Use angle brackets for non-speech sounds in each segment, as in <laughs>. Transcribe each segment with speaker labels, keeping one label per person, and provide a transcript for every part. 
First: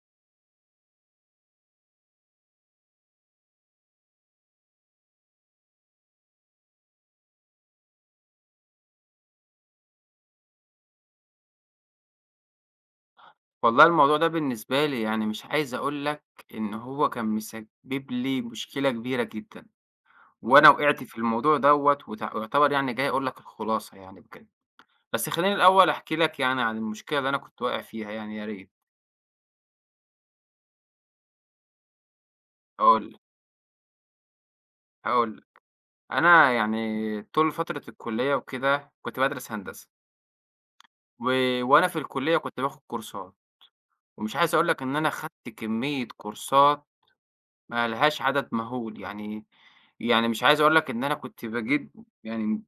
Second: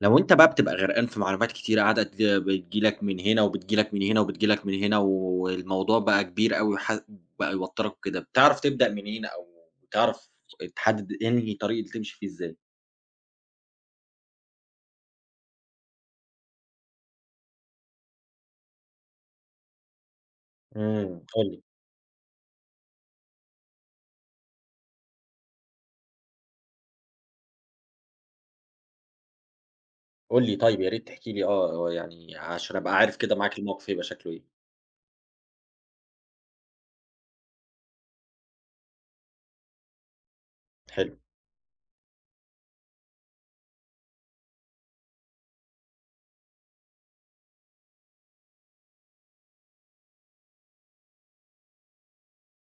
Speaker 1: لو أنت بقى بتبقى غرقان في معلومات كتيرة قاعدة بتيجي لك من هنا، وبتيجي لك من هنا، وبتيجي لك من هنا، والموضوع بقى كبير أوي بقى يوتّرك وكده، بتعرف تبدأ منين أو بتعرف تحدد أنهي طريق اللي تمشي فيه إزاي؟
Speaker 2: والله الموضوع ده بالنسبة لي يعني مش عايز أقول لك إن هو كان مسبب لي مشكلة كبيرة جدًا، وأنا وقعت في
Speaker 1: إمم. قُل
Speaker 2: الموضوع
Speaker 1: لي،
Speaker 2: دوّة وتع ويعتبر يعني جاي أقول لك الخلاصة يعني بجد، بس خلّيني الأول أحكي لك يعني عن المشكلة اللي أنا كنت واقع فيها يعني يا ريت،
Speaker 1: قُل لي طيب يا ريت تحكي لي هو يعني عشان أبقى
Speaker 2: هاقول
Speaker 1: عارف
Speaker 2: لك،
Speaker 1: كده معاك الموقف هيبقى شكله إيه.
Speaker 2: هاقول لك، أنا يعني طول فترة الكلية وكده كنت بادرس هندسة،
Speaker 1: حلو،
Speaker 2: و وأنا في الكلية كنت باخد كورسات، ومش عايز أقول لك إن أنا خدت كمية كورسات ما لهاش عدد مهول، يعني يعني مش عايز أقول لك إن أنا كنت باجيب يعني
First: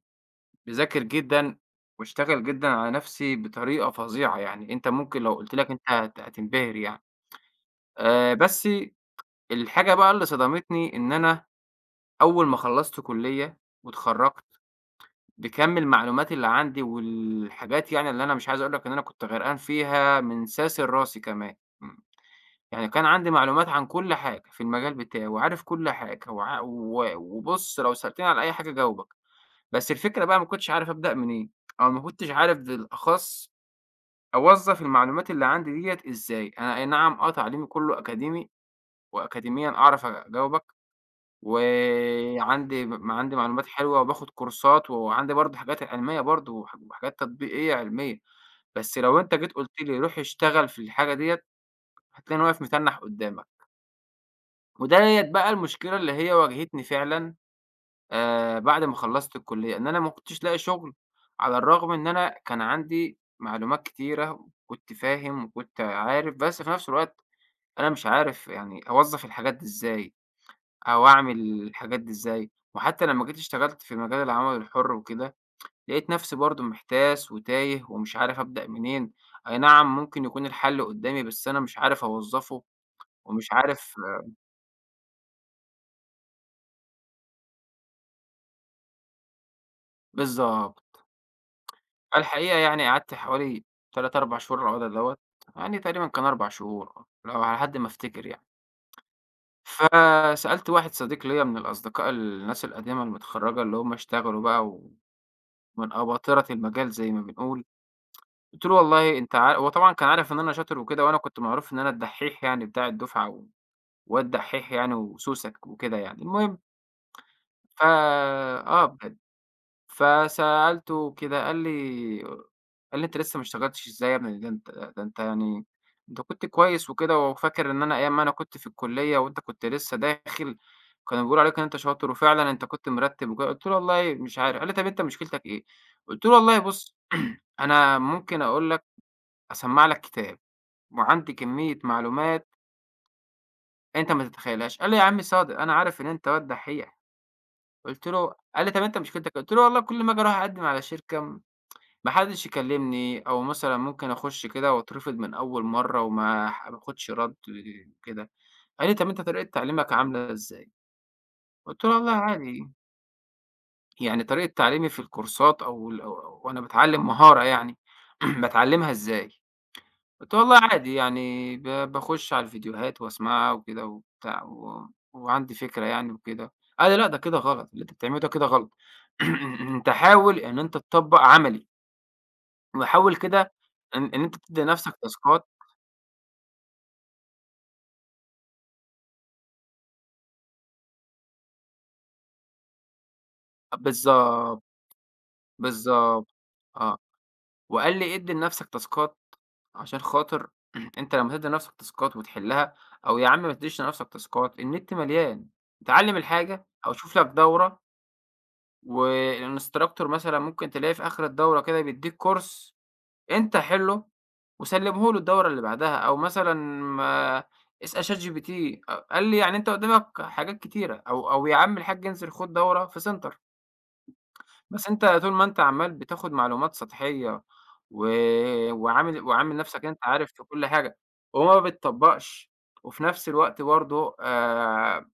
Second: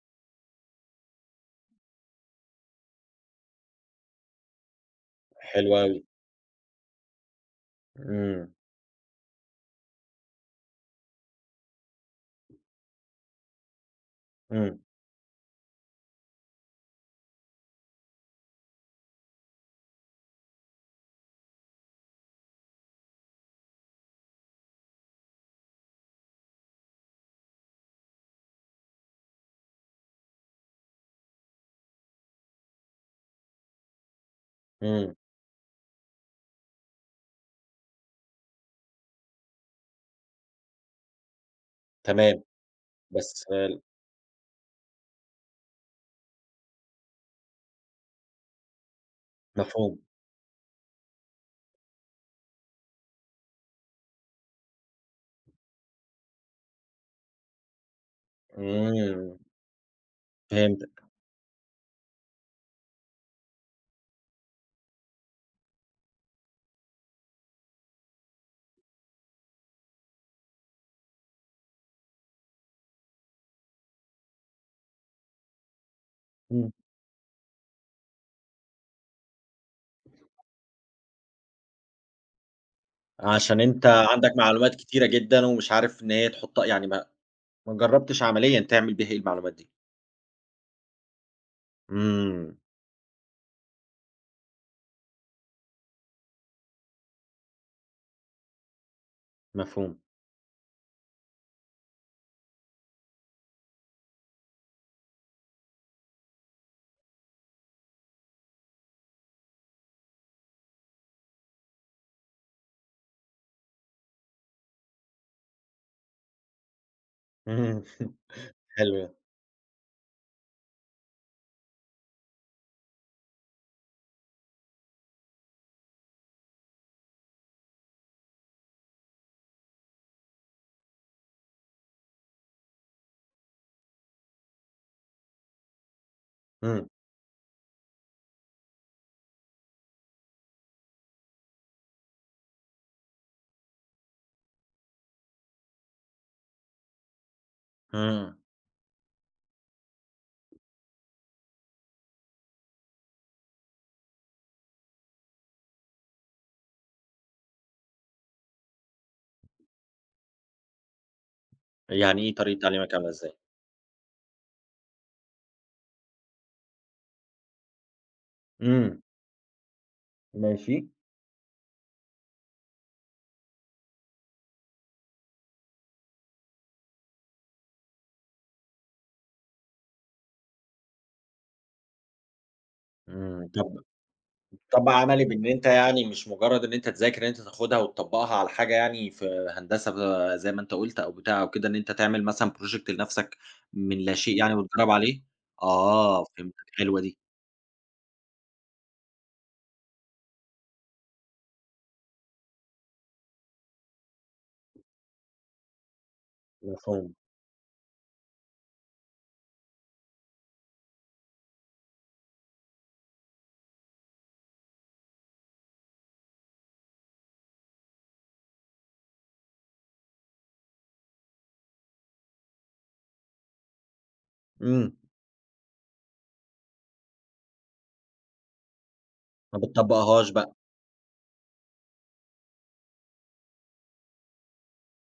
Speaker 2: باذاكر جدًا واشتغل جدًا على نفسي بطريقة فظيعة يعني، أنت ممكن لو قُلت لك
Speaker 1: حلو
Speaker 2: أنت
Speaker 1: أوي.
Speaker 2: هتنبهر يعني.
Speaker 1: إمم،
Speaker 2: بس الحاجة بقى اللي صدمتني إن أنا أول ما خلّصت كُلّية واتخرّجت،
Speaker 1: إمم،
Speaker 2: بكَم المعلومات اللي عندي والحاجات يعني اللي أنا مش عايز أقول لك إن أنا كنت غرقان فيها من ساسِل راسي كمان. يعني كان عندي معلومات عن كل حاجة في المجال بتاعي، وعارف كل حاجة وع و وبُص لو سألتني على أي حاجة أجاوبك، بس الفكرة بقى ما كنتش عارف أبدأ منين، أو ما كنتش عارف بالأخص أوظّف
Speaker 1: إمم،
Speaker 2: المعلومات اللي عندي ديّة إزاي، أنا أي نعم آه تعليمي كله أكاديمي، وأكاديميًا أعرف أجاوبك،
Speaker 1: تمام،
Speaker 2: وعندي
Speaker 1: بس
Speaker 2: عندي معلومات حلوة وباخد كورسات، وعندي برضه حاجات علمية برضه وحاجات تطبيقية علمية، بس لو أنت جيت قُلت لي
Speaker 1: مفهوم.
Speaker 2: روح اشتغل في الحاجة ديّة هتلاقيني واقف متنّح قدامك. وديّة بقى المشكلة اللي هي واجهتني فعلًا بعد ما خلّصت
Speaker 1: إمم،
Speaker 2: الكُلّية، إن أنا ما كنتش لاقي شُغل،
Speaker 1: فهمتك.
Speaker 2: على الرغم إن أنا كان عندي معلومات كتيرة وكنت فاهم وكنت عارف، بس في نفس الوقت أنا مش عارف يعني أوظّف الحاجات دي إزاي، أو أعمل الحاجات دي إزاي، وحتى لمّا جيت اشتغلت في مجال العمل الحُر وكده، لقيت نفسي برضه محتاس وتايه ومش عارف أبدأ منين، أي نعم ممكن يكون الحل قدّامي بس أنا مش عارف أوظّفه ومش
Speaker 1: عشان أنت
Speaker 2: عارف
Speaker 1: عندك معلومات كتيرة جدًا ومش عارف إن هي تحُطّها يعني ما جرّبتش عمليًا تعمل بيها إيه المعلومات دي.
Speaker 2: بالضبط.
Speaker 1: إمم،
Speaker 2: الحقيقة يعني قعدت حوالي 3، 4 شهور على الوضع دوّة، يعني تقريبًا كان 4 شهور آه، لو على حد ما أفتكر يعني.
Speaker 1: مفهوم.
Speaker 2: فسألت واحد صديق ليّا من الأصدقاء الناس القديمة المتخرّجة اللي هم اشتغلوا بقى ومن أباطرة المجال زي ما بنقول، قُلت له: "والله أنت عار"، هو طبعًا كان عارف إن أنا شاطر وكده وأنا كنت معروف إن أنا الدحّيح يعني بتاع الدفعة والواد دحّيح يعني وسوسة وكده يعني. المهم ف
Speaker 1: إمم، <laughs>
Speaker 2: آه،
Speaker 1: حلو ده.
Speaker 2: ب فسألته كده قال لي قال لي: "أنت لسه ما اشتغلتش إزاي يا ابني؟ ده أنت ده أنت يعني أنت كنت كويس وكده وفاكر إن أنا أيام ما أنا كنت في الكلية وأنت كنت لسه داخل كانوا بيقولوا عليك إن أنت شاطر وفعلًا أنت كنت مرتِّب وكده." قُلت له: "والله مش عارف." قال لي: "طب أنت مشكلتك إيه؟" قُلت له: "والله
Speaker 1: إمم،
Speaker 2: بُص <clears throat> أنا ممكن أقول لك أسمّع لك كتاب وعندي كمية معلومات أنت ما تتخيلهاش." قال لي: "يا عم صادق أنا عارف إن أنت واد دحّيح." قُلت له
Speaker 1: إمم.
Speaker 2: قال لي: "طب أنت مشكلتك إيه؟" قُلت له: "والله كل ما آجي أروح أقدّم على شركة ما حدش يكلمني أو مثلًا ممكن أخش كده وأترفض من أول مرّة وما ح ما آخدش رَد وكده. قال لي: "طب أنت طريقة تعليمك عاملة إزاي؟" قُلت له: "والله
Speaker 1: يعني إيه طريقة
Speaker 2: عادي."
Speaker 1: تعليمك عاملة إزاي؟
Speaker 2: يعني طريقة تعليمي في الكورسات أو ال أو وأنا باتعلّم مهارة يعني <clears throat> باتعلّمها
Speaker 1: إمم،
Speaker 2: إزاي؟ قُلت له: "والله
Speaker 1: ماشي.
Speaker 2: عادي يعني باخش على الفيديوهات وأسمعها وكده وبتاع وعندي فكرة يعني وكده." قال لي: "لأ، ده كده غلط، اللي أنت بتعمله ده كده غلط. <clears throat> أنت حاول إن أنت تطبّق عملي." وحاول
Speaker 1: إمم،
Speaker 2: كده
Speaker 1: طَب
Speaker 2: إن أنت تدّي
Speaker 1: طَب
Speaker 2: لنفسك
Speaker 1: عملي بإن
Speaker 2: تاسكات
Speaker 1: أنت يعني مش مجرّد إن أنت تذاكر إن أنت تاخدها وتطبّقها على حاجة يعني في هندسة زي ما أنت قُلت أو بتاع أو كده، إن أنت تعمل مثلًا project لنَفْسك من لا شيء يعني
Speaker 2: بالضبط،
Speaker 1: وتجرّب عليه؟ آه،
Speaker 2: بالضبط،
Speaker 1: فهمتك،
Speaker 2: آه،
Speaker 1: حلوة دي.
Speaker 2: وقال لي ادّي لنفسك تاسكات عشان خاطر <clears throat> أنت لمّا تدّي لنفسك تاسكات وتحلّها أو يا عم ما تدّيش لنفسك تاسكات، النت مليان، اتعلّم الحاجة أو
Speaker 1: مفهوم.
Speaker 2: شوف لك دورة والinstructor مثلًا ممكن تلاقيه في آخر الدورة كده بيدّيك course أنت حِلّه وسلّمه له الدورة اللي بعدها، أو مثلًا ما اسأل ChatGPT قال لي يعني أنت قدّامك حاجات كتيرة، أو يا عم الحاج انزل خُد دورة في سنتر، بس
Speaker 1: إمم.
Speaker 2: أنت طول ما أنت عمّال بتاخد معلومات سطحية و وعامل
Speaker 1: ما
Speaker 2: نَفْسك أنت
Speaker 1: بتطبّقهاش
Speaker 2: عارف في
Speaker 1: بقى.
Speaker 2: كل حاجة وما بتطبّقش، وفي نَفْس الوقت برضه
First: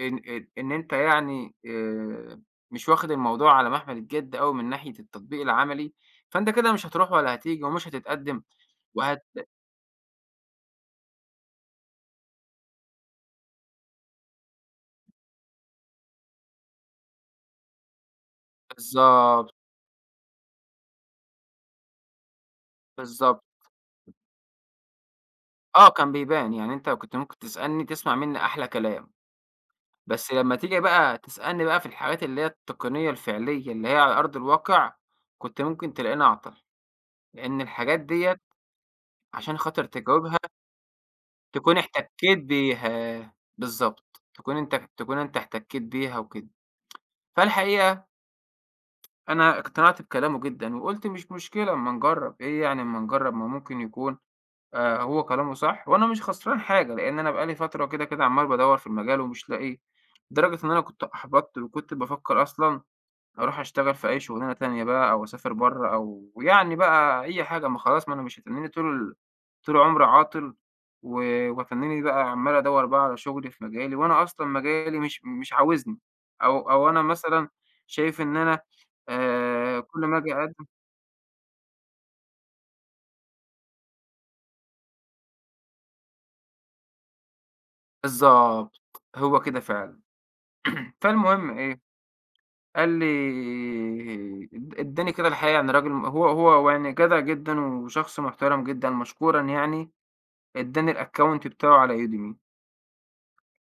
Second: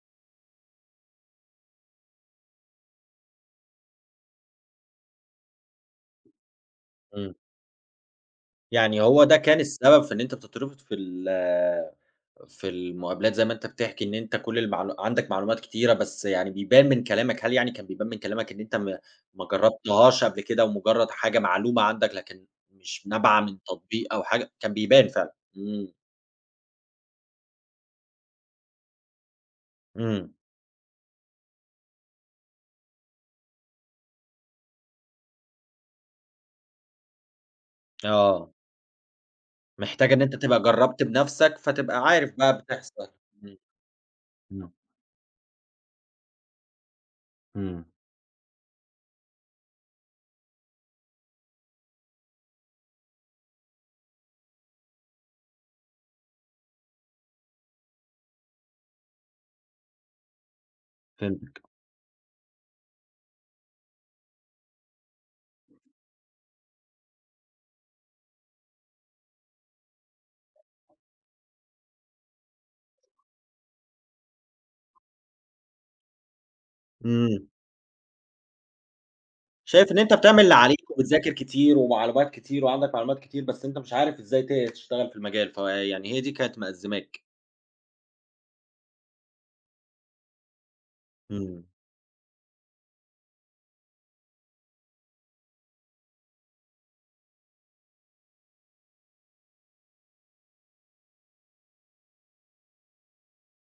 Speaker 2: إن أنت يعني مش واخد الموضوع على محمل الجد أوي من ناحية التطبيق العملي، فأنت كده مش هتروح ولا
Speaker 1: إمم.
Speaker 2: هتيجي ومش هتتقدّم
Speaker 1: يعني هو
Speaker 2: وهت
Speaker 1: ده كان السبب في إن أنت بتتربط في في المقابلات زي ما أنت بتحكي إن أنت كل عندك معلومات كتيرة، بس يعني بيبان من كلامك هل يعني كان بيبان من كلامك إن أنت ما
Speaker 2: بالضبط،
Speaker 1: جرّبتهاش قبل كده ومجرّد حاجة معلومة عندك لكن مش نابعة
Speaker 2: بالضبط.
Speaker 1: من تطبيق أو حاجة؟ كان بيبان فعلًا.
Speaker 2: آه،
Speaker 1: إمم،
Speaker 2: كان بيبان. يعني أنت كنت ممكن تسألني تسمع منّي أحلى كلام، بس
Speaker 1: إمم،
Speaker 2: لمّا تيجي بقى تسألني بقى في الحاجات اللي هي التقنية الفعلية اللي هي على أرض الواقع، كنت ممكن تلاقيني أعطل، لإن الحاجات ديّة
Speaker 1: آه.
Speaker 2: عشان خاطر
Speaker 1: محتاج إن أنت
Speaker 2: تجاوبها
Speaker 1: تبقى جرّبت بنَفْسك
Speaker 2: تكون
Speaker 1: فتبقى عارف
Speaker 2: احتكّيت
Speaker 1: بقى بتحصل.
Speaker 2: بيها.
Speaker 1: إمم،
Speaker 2: بالضبط. تكون
Speaker 1: إمم.
Speaker 2: أنت تكون أنت احتكّيت بيها وكده.
Speaker 1: إمم، إمم،
Speaker 2: فالحقيقة أنا اقتنعت بكلامه جدًا، وقُلت مش مشكلة أمّا نجرّب، إيه يعني أمّا نجرّب ما ممكن يكون هو كلامه صح وأنا مش خسران حاجة، لإن أنا بقى لي فترة كده، كده عمّال بادوّر في المجال ومش لاقيه، لدرجة إن أنا كنت أحبطت
Speaker 1: فهمتك.
Speaker 2: وكنت بافكّر أصلًا أروح أشتغل في أي شغلانة تانية بقى أو أسافر برّه أو يعني بقى أي حاجة، ما خلاص ما أنا مش هتنّيني طول طول عمري عاطل و وهتنّيني بقى عمّال أدوّر بقى على شغل في مجالي وأنا أصلًا مجالي مش عاوزني أو أنا مثلًا
Speaker 1: إمم.
Speaker 2: شايف إن أنا
Speaker 1: شايف إن
Speaker 2: كل
Speaker 1: أنت
Speaker 2: ما آجي
Speaker 1: بتعمل اللي
Speaker 2: أقدّم
Speaker 1: عليك وبتذاكر كتير ومعلومات كتير وعندك معلومات كتير، بس أنت مش عارف إزاي تشتغل في المجال، فيعني هي دي كانت مأزّماك.
Speaker 2: بالضبط، هو كده فعلًا. فالمهم
Speaker 1: إمم،
Speaker 2: إيه، قال لي ادّاني كده الحقيقة يعني راجل هو هو يعني جدع جدًا وشخص محترم جدًا مشكورًا يعني، ادّاني الaccount بتاعه على Udemy.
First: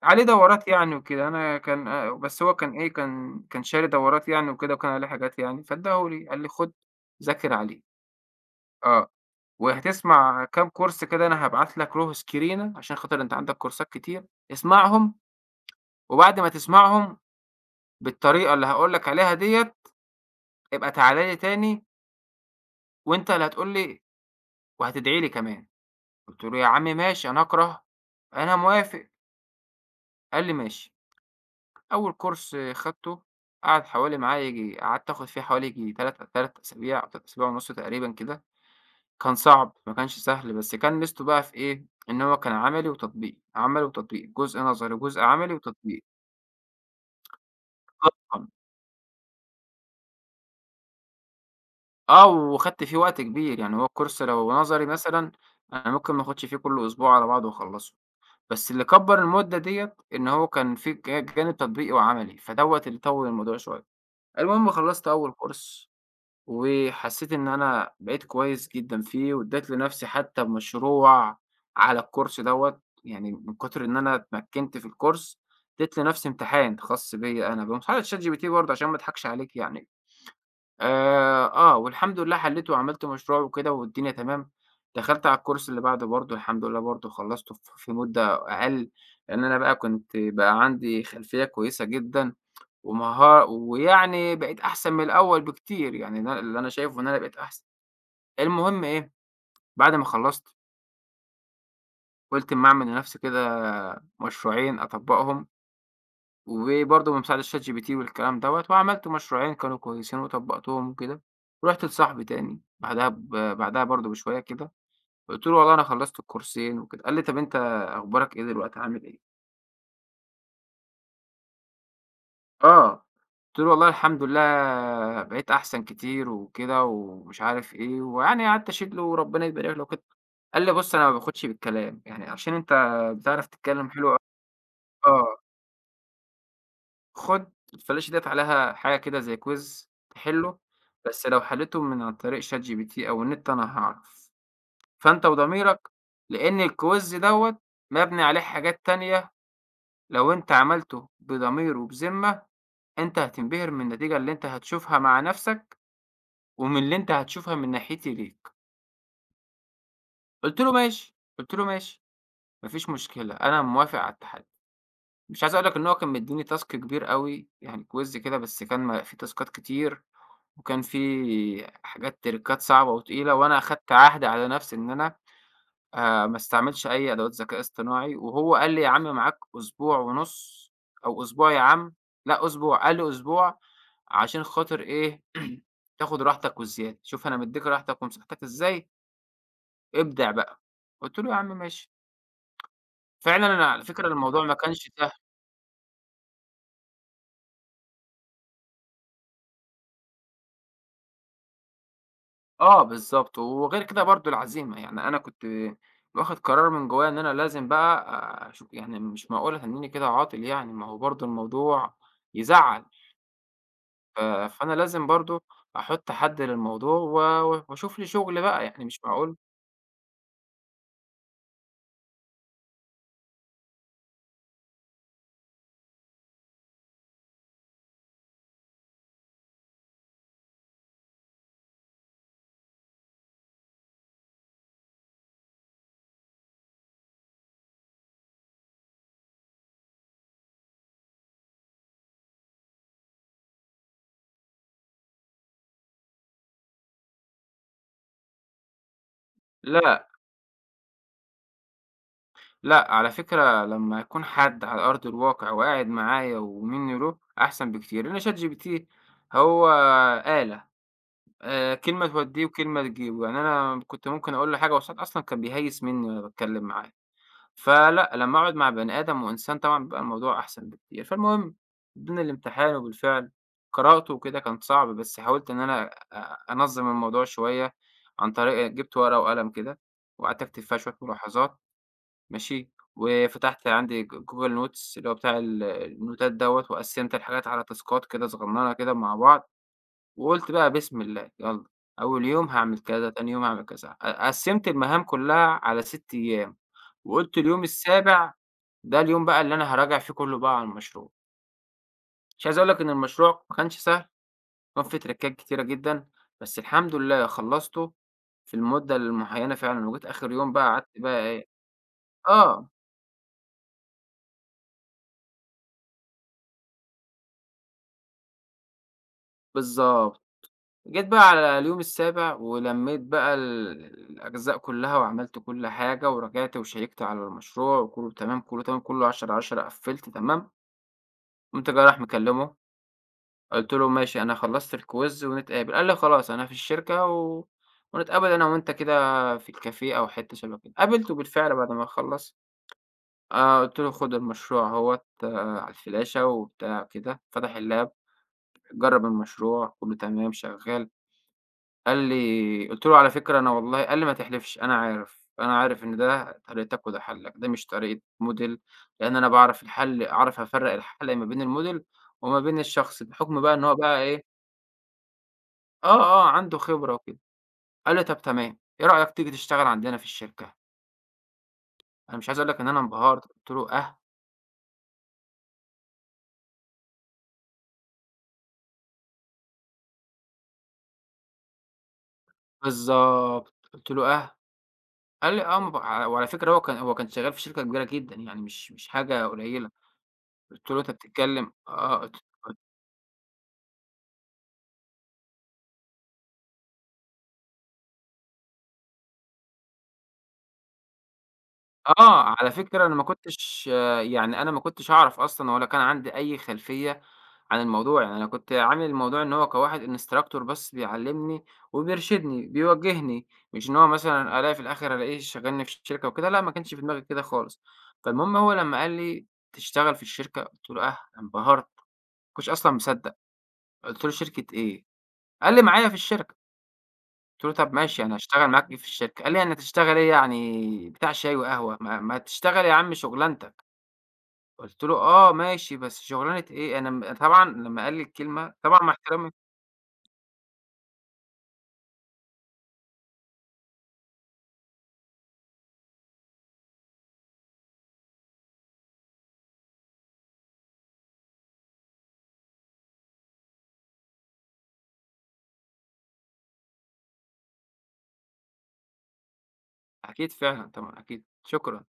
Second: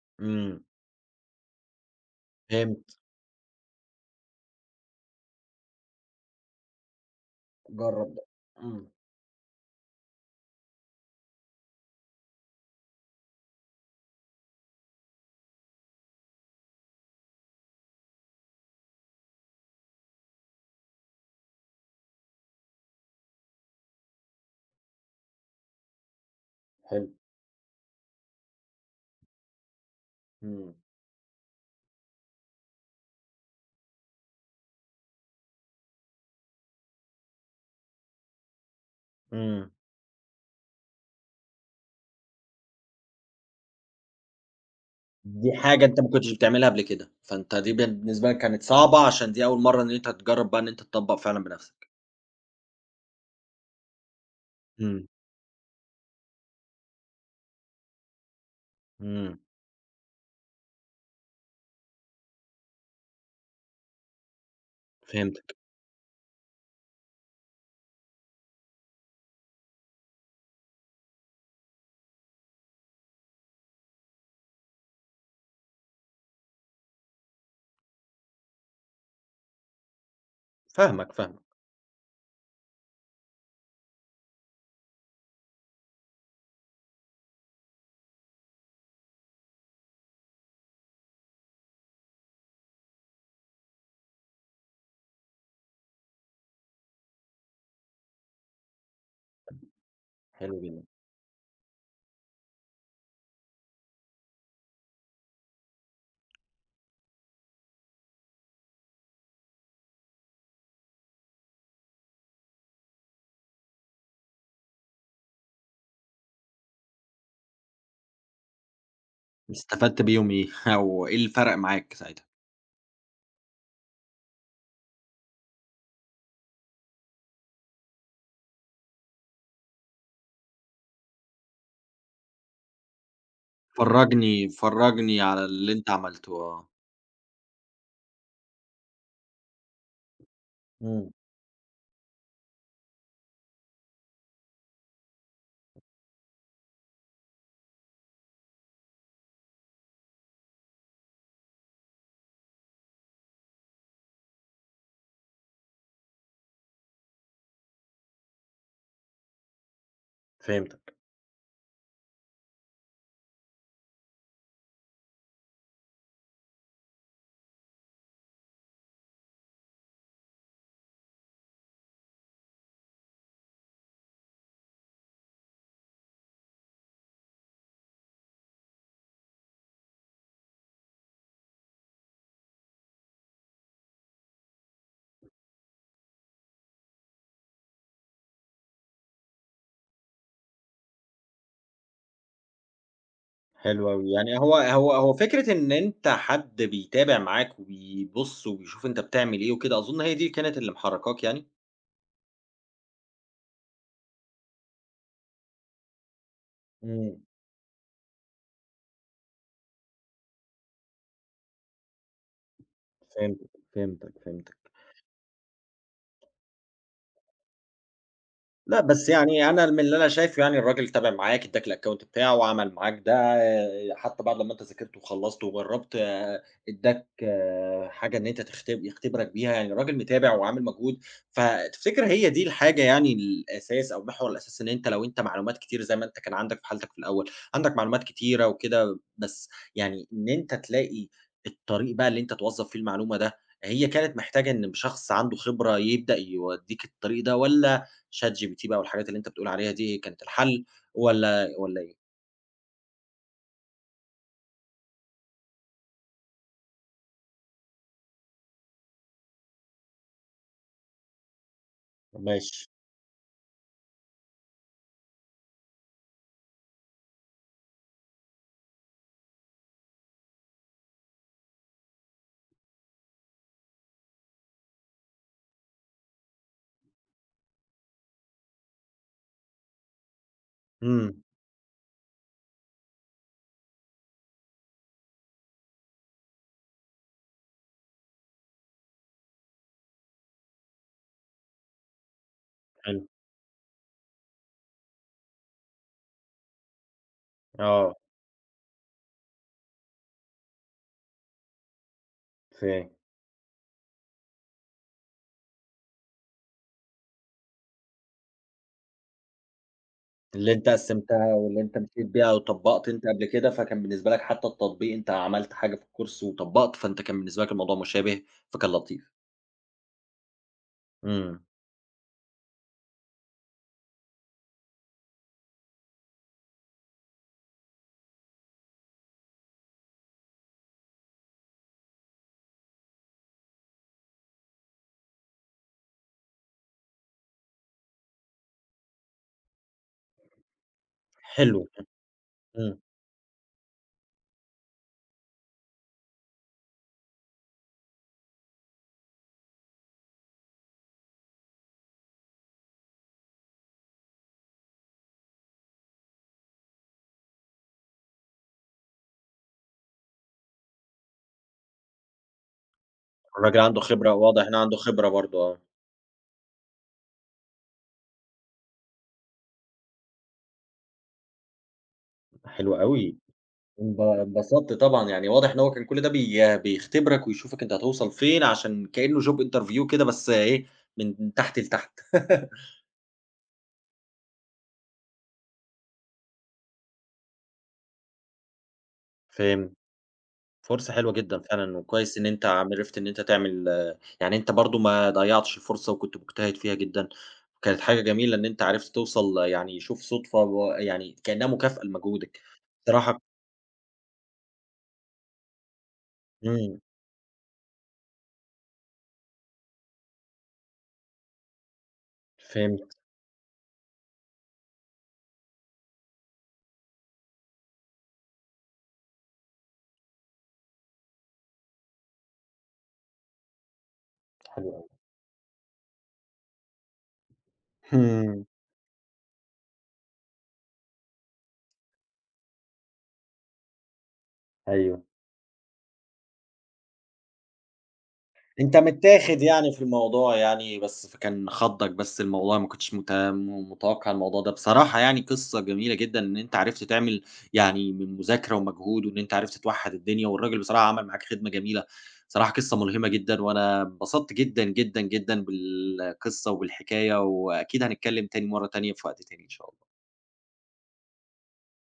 Speaker 2: عليه
Speaker 1: إمم،
Speaker 2: دورات يعني وكده، أنا كان بس هو كان إيه،
Speaker 1: فهمت،
Speaker 2: كان شاري دورات يعني وكده وكان عليه حاجات يعني، فادّاه لي، قال لي: "خُد ذاكر عليه،
Speaker 1: جرّب ده. إمم،
Speaker 2: آه، وهتسمع كام كورس كده أنا هابعت لك رؤوس كرينة عشان خاطر أنت عندك كورسات كتير، اسمعهم وبعد ما تسمعهم بالطريقة اللي هاقول لك عليها ديّة، ابقى تعالَ لي تاني وأنت اللي هتقول لي وهتدعي لي كمان." قُلت له: "يا عم
Speaker 1: حلو،
Speaker 2: ماشي أنا أكره، أنا موافق." قال لي:
Speaker 1: إمم،
Speaker 2: "ماشي." أول كورس خدته قعد حوالي معايا ييجي قعدت آخد فيه حوالي ييجي تلات أسابيع أو تلات أسابيع ونُص تقريبًا كده، كان
Speaker 1: إمم.
Speaker 2: صعب ما كانش سهل، بس كان ميزته بقى في إيه، إن هو كان عملي وتطبيقي، عملي وتطبيقي، جزء نظري وجزء
Speaker 1: دي
Speaker 2: عملي
Speaker 1: حاجة أنت
Speaker 2: وتطبيقي
Speaker 1: ما كنتش بتعملها قبل كده، فأنت دي بالنسبة لك كانت صعبة عشان دي أول مرّة إن أنت تجرّب بقى إن أنت تطبّق فعلًا بنَفْسك.
Speaker 2: آه، وخدت فيه وقت كبير، يعني هو الكورس لو نظري
Speaker 1: إمم،
Speaker 2: مثلًا أنا ممكن ما آخدش فيه كُلّه أسبوع على بعضه وأخلّصه، بس اللي كبّر
Speaker 1: إمم،
Speaker 2: المدة ديّة إن هو كان فيه جانب تطبيقي وعملي، فدوّة اللي طوّل الموضوع شوية. المهم خلّصت أول
Speaker 1: فهمتك،
Speaker 2: كورس وحسيت إن أنا بقيت كويس جدًا فيه، وادّيت لنفسي حتى مشروع على الcourse دوّة، يعني من كتر إن أنا اتمكنت في الcourse ادّيت لنفسي امتحان خاص بيّا أنا بمساعدة ChatGPT برضه عشان ما اضحكش عليك يعني،
Speaker 1: فاهمك، فاهمك،
Speaker 2: آه، والحمد لله حليته وعملت مشروع وكده والدنيا تمام، دخلت على الcourse اللي بعده برضه الحمد لله برضه خلّصته في مدة أقل، لأن أنا بقى كنت بقى عندي خلفية كويسة جدًا ومها ويعني بقيت أحسن من الأول بكتير، يعني إن أنا اللي أنا شايفه إن أنا بقيت أحسن. المهم إيه، بعد ما خلّصت
Speaker 1: حلو جدًا.
Speaker 2: قُلت أمّا أعمل لنفسي كده مشروعين أطبّقهم، وبرضه بمساعدة ChatGPT والكلام دوّة، وعملت مشروعين كانوا كويسين وطبّقتهم وكده، ورُحت لصاحبي تاني بعدها بعدها برضه بشوية كده، قُلت له والله أنا خلّصت الكورسين وكده، قال لي: "طب أنت أخبارك إيه دلوقتي عامل إيه؟"
Speaker 1: استفدت بيهم إيه <laughs> أو إيه اللي فرَق معاك ساعتها؟
Speaker 2: آه، قُلت له: "والله الحمد لله بقيت أحسن كتير وكده ومش عارف إيه." ويعني قعدت أشيد له وربنا يبارك له وكده. قال لي: "بُص أنا ما باخدش بالكلام، يعني عشان أنت بتعرف تتكلم حلو أوي
Speaker 1: فرّجني فرّجني
Speaker 2: آه،
Speaker 1: على اللي أنت عملته، آه.
Speaker 2: خُد الفلاشة ديّة عليها حاجة كده زي quiz تحله،
Speaker 1: إمم.
Speaker 2: بس لو حليته من عن طريق ChatGPT أو النت أنا هاعرف، فأنت وضميرك، لإن الquiz دوّة مبني عليه حاجات تانية لو أنت عملته بضمير وبذمة، أنت هتنبهر من النتيجة اللي أنت هتشوفها مع نَفْسك." ومن اللي أنت هتشوفها من ناحيتي ليك." قُلت له:
Speaker 1: فهمتك،
Speaker 2: "ماشي." قُلت له: "ماشي، ما فيش مشكلة، أنا موافق على التحدي." مش عايز أقول لك إن هو كان مدّيني task كبير أوي، يعني quiz كده بس كان فيه تاسكات كتير وكان فيه حاجات تريكات صعبة وتقيلة، وأنا أخدت عهد على نَفْسي إن أنا ما استعملش أي أدوات ذكاء اصطناعي، وهو قال لي: "يا عم معاك أسبوع ونُص أو أسبوع يا عم." لأ أسبوع، قال لي: "أسبوع عشان خاطر إيه، <clears throat> تاخُد راحتك وزيادة، شوف أنا مدّيك راحتك ومساحتك إزاي ابدع بقى، قُلت له: "يا عم ماشي." فعلًا أنا على
Speaker 1: حلو
Speaker 2: فكرة
Speaker 1: أوي، يعني
Speaker 2: الموضوع ما
Speaker 1: هو
Speaker 2: كانش
Speaker 1: هو
Speaker 2: سهل
Speaker 1: هو فكرة إن أنت حد بيتابع معاك وبيبُص وبيشوف أنت بتعمل إيه وكده، أظن هي دي كانت اللي محرّكاك يعني؟
Speaker 2: آه بالضبط، وغير كده برضه العزيمة، يعني أنا كنت واخد قرار من جوايا إن
Speaker 1: إمم،
Speaker 2: أنا لازم بقى أشوف يعني مش معقول أتنّيني كده عاطل يعني، ما هو برضه الموضوع يزعّل،
Speaker 1: فهمتك، فهمتك، فهمتك.
Speaker 2: فأنا لازم برضه أحُط حد للموضوع وأشوف لي شُغل بقى،
Speaker 1: لأ،
Speaker 2: يعني مش
Speaker 1: بس
Speaker 2: معقول
Speaker 1: يعني أنا من اللي أنا شايفه يعني الراجل تَابع معاك، ادّاك الaccount بتاعه وعمل معاك ده، آه، حتى بعد ما أنت ذاكرت وخلّصت وجرّبت آه، ادّاك آه، حاجة إن أنت يختبرك بيها، يعني الراجل متابع وعامل مجهود، فتفتكر هي دي الحاجة يعني الأساس أو المحور الأساسي إن أنت لو أنت معلومات كتير زي ما أنت كان عندك في حالتك في الأول، عندك معلومات كتيرة وكده، بس يعني إن أنت تلاقي الطريق بقى اللي أنت توظّف فيه المعلومة ده، هي كانت محتاجة إن شخص عنده خبرة يبدأ يودّيك الطريق ده والّا ChatGPT بقى والحاجات اللي أنت بتقول عليها دي
Speaker 2: لأ،
Speaker 1: كانت الحل والّا إيه؟
Speaker 2: لأ، على فكرة لمّا يكون حد على أرض الواقع وقاعد معايا ومنّي وله أحسن بكتير، لإن ChatGPT هو آلة. كلمة تودّيه
Speaker 1: ماشي.
Speaker 2: وكلمة تجيبه، يعني أنا كنت ممكن أقول له حاجة وساعات أصلًا كان بيهيّس منّي وأنا باتكلّم معاه، فلأ، لمّا أقعد مع بني آدم وإنسان طبعًا بيبقى الموضوع أحسن بكتير، فالمهم ادّوني الامتحان وبالفعل قرأته وكده كان صعب بس حاولت إن أنا أنظّم الموضوع شوية عن طريق جِبت ورقة وقلم كده وقعدت أكتب فيها شوية
Speaker 1: إمم،
Speaker 2: ملاحظات ماشي، وفتحت عندي Google notes اللي هو بتاع النوتات دوّة وقسّمت الحاجات على تاسكات كده صغنّنة كده مع بعض. وقُلت بقى بسم الله يالّا، أول يوم هاعمل
Speaker 1: حلو.
Speaker 2: كذا، تاني يوم هاعمل كذا، قسّمت المهام كلّها على 6 أيام، وقُلت اليوم
Speaker 1: آه،
Speaker 2: السابع ده اليوم بقى اللي أنا هاراجع فيه كلّه بقى على المشروع، مش عايز أقول لك إن
Speaker 1: فاهم.
Speaker 2: المشروع ما كانش سهل، كان فيه تريكات كتيرة جدًا، بس الحمد لله خلّصته في المدة المُعيّنة فعلًا، وجيت آخر
Speaker 1: اللي
Speaker 2: يوم بقى
Speaker 1: أنت
Speaker 2: قعدت بقى
Speaker 1: قسّمتها
Speaker 2: إيه
Speaker 1: واللي أنت مشيت بيها
Speaker 2: آه،
Speaker 1: وطبّقت أنت قبل كده، فكان بالنسبة لك حتى التطبيق أنت عملت حاجة في الكورس وطبّقت، فأنت كان بالنسبة لك الموضوع مشابه، فكان لطيف.
Speaker 2: بالضبط. جيت بقى
Speaker 1: إمم،
Speaker 2: على اليوم السابع ولميت بقى الأجزاء كلّها وعملت كل حاجة ورجعت وشيّكت على المشروع وكله تمام، كله تمام، كله 10 على 10 قفّلت تمام، قمت جاي رايح مكلّمه قُلت له: "ماشي أنا خلّصت الquiz ونتقابل." قال لي: "خلاص أنا في الشركة ونتقابل أنا وأنت كده في الكافيه أو حتّة شبه كده." قابلته بالفعل
Speaker 1: حلو.
Speaker 2: بعد ما خلّص،
Speaker 1: إمم،
Speaker 2: قُلت له: "خُد المشروع أهوّة على الفلاشة." وبتاع كده، فتح اللاب جرّب المشروع كله تمام شغّال. قال لي قُلت له: "على فكرة أنا والله" قال لي: "ما تحلفش، أنا عارف، أنا عارف إن ده طريقتك وده حلّك، ده مش طريقة موديل، لإن أنا باعرف الحل أعرف أفرّق الحل ما بين الموديل وما بين الشخص." بحُكم بقى
Speaker 1: الراجل
Speaker 2: إن هو
Speaker 1: عنده
Speaker 2: بقى
Speaker 1: خبرة
Speaker 2: إيه
Speaker 1: واضح إن عنده خبرة برضه آه.
Speaker 2: آه، آه، عنده خبرة وكده. قال لي: "طَب تمام، إيه رأيك تيجي تشتغل عندنا في الشركة؟" أنا مش عايز أقول لك إن
Speaker 1: حلو
Speaker 2: أنا
Speaker 1: أوي.
Speaker 2: انبهرت، قُلت له: "آه؟"
Speaker 1: انبسطت طبعًا، يعني واضح إن هو كان كل ده بيختبرك ويشوفك أنت هتوصل فين عشان كإنه job interview كده بس إيه، من تحت لتحت. <laughs>
Speaker 2: بالضبط، قُلت له: "آه؟" قال لي: "آه." ما ب وعلى فكرة هو كان شغال في شركة كبيرة جدًا، يعني مش حاجة قليلة.
Speaker 1: فهمت،
Speaker 2: قُلت له: "أنت
Speaker 1: فرصة حلوة جدًا
Speaker 2: بتتكلم"
Speaker 1: فعلًا،
Speaker 2: آه.
Speaker 1: وكويس إن أنت
Speaker 2: قُلت
Speaker 1: عرفت إن أنت تعمل يعني أنت برضه ما ضيّعتش الفرصة وكنت مجتهد فيها جدًا، وكانت حاجة جميلة إن أنت عرفت توصل يعني شوف صدفة و يعني كإنها مكافأة
Speaker 2: آه،
Speaker 1: لمجهودك.
Speaker 2: على فكرة أنا ما
Speaker 1: بصراحة
Speaker 2: كنتش آه، يعني أنا ما كنتش أعرف أصلًا ولا كان عندي أي
Speaker 1: إمم،
Speaker 2: خلفية عن الموضوع، يعني أنا كنت عامل الموضوع إن هو كواحد instructor بس بيعلّمني وبيرشدني،
Speaker 1: فهمت،
Speaker 2: بيوجّهني، مش إن هو مثلًا ألاقي في الآخر ألاقيه شغّلني في شركة وكده، لأ ما كانش في دماغي كده خالص. فالمهم هو لمّا قال لي: "تشتغل في الشركة؟" قُلت له: "آه." انبهرت، ما كنتش أصلًا مصدّق، قُلت له: "شركة
Speaker 1: حلو
Speaker 2: إيه؟"
Speaker 1: أوي.
Speaker 2: قال لي: "معايا في الشركة." قُلت له: "طب ماشي أنا
Speaker 1: إمم،
Speaker 2: هاشتغل معاك إيه في الشركة؟" قال لي: "يعني هتشتغل إيه يعني بتاع شاي وقهوة، ما تشتغل يا عم شُغلانتك."
Speaker 1: <laughs>
Speaker 2: قُلت له:
Speaker 1: أيوه.
Speaker 2: "آه ماشي، بس شُغلانة إيه؟" أنا طبعًا لمّا قال لي الكلمة
Speaker 1: أنت
Speaker 2: طبعًا مع احترامي
Speaker 1: متّاخد يعني في الموضوع يعني، بس فكان خضّك بس الموضوع ما كنتش مت م متوقّع الموضوع ده. بصراحة يعني قصّة جميلة جدًا إن أنت عرفت تعمل يعني من مذاكرة ومجهود وإن أنت عرفت توحّد الدنيا، والراجل بصراحة عمل معاك خدمة جميلة. بصراحة قصّة ملهمة جدًا، وأنا انبسطت جدًا، جدًا، جدًا بالقصّة وبالحكاية، وأكيد هنتكلّم تاني مرّة تانية في وقت تاني إن شاء الله.
Speaker 2: أكيد فعلًا، طبعًا أكيد، شكرًا.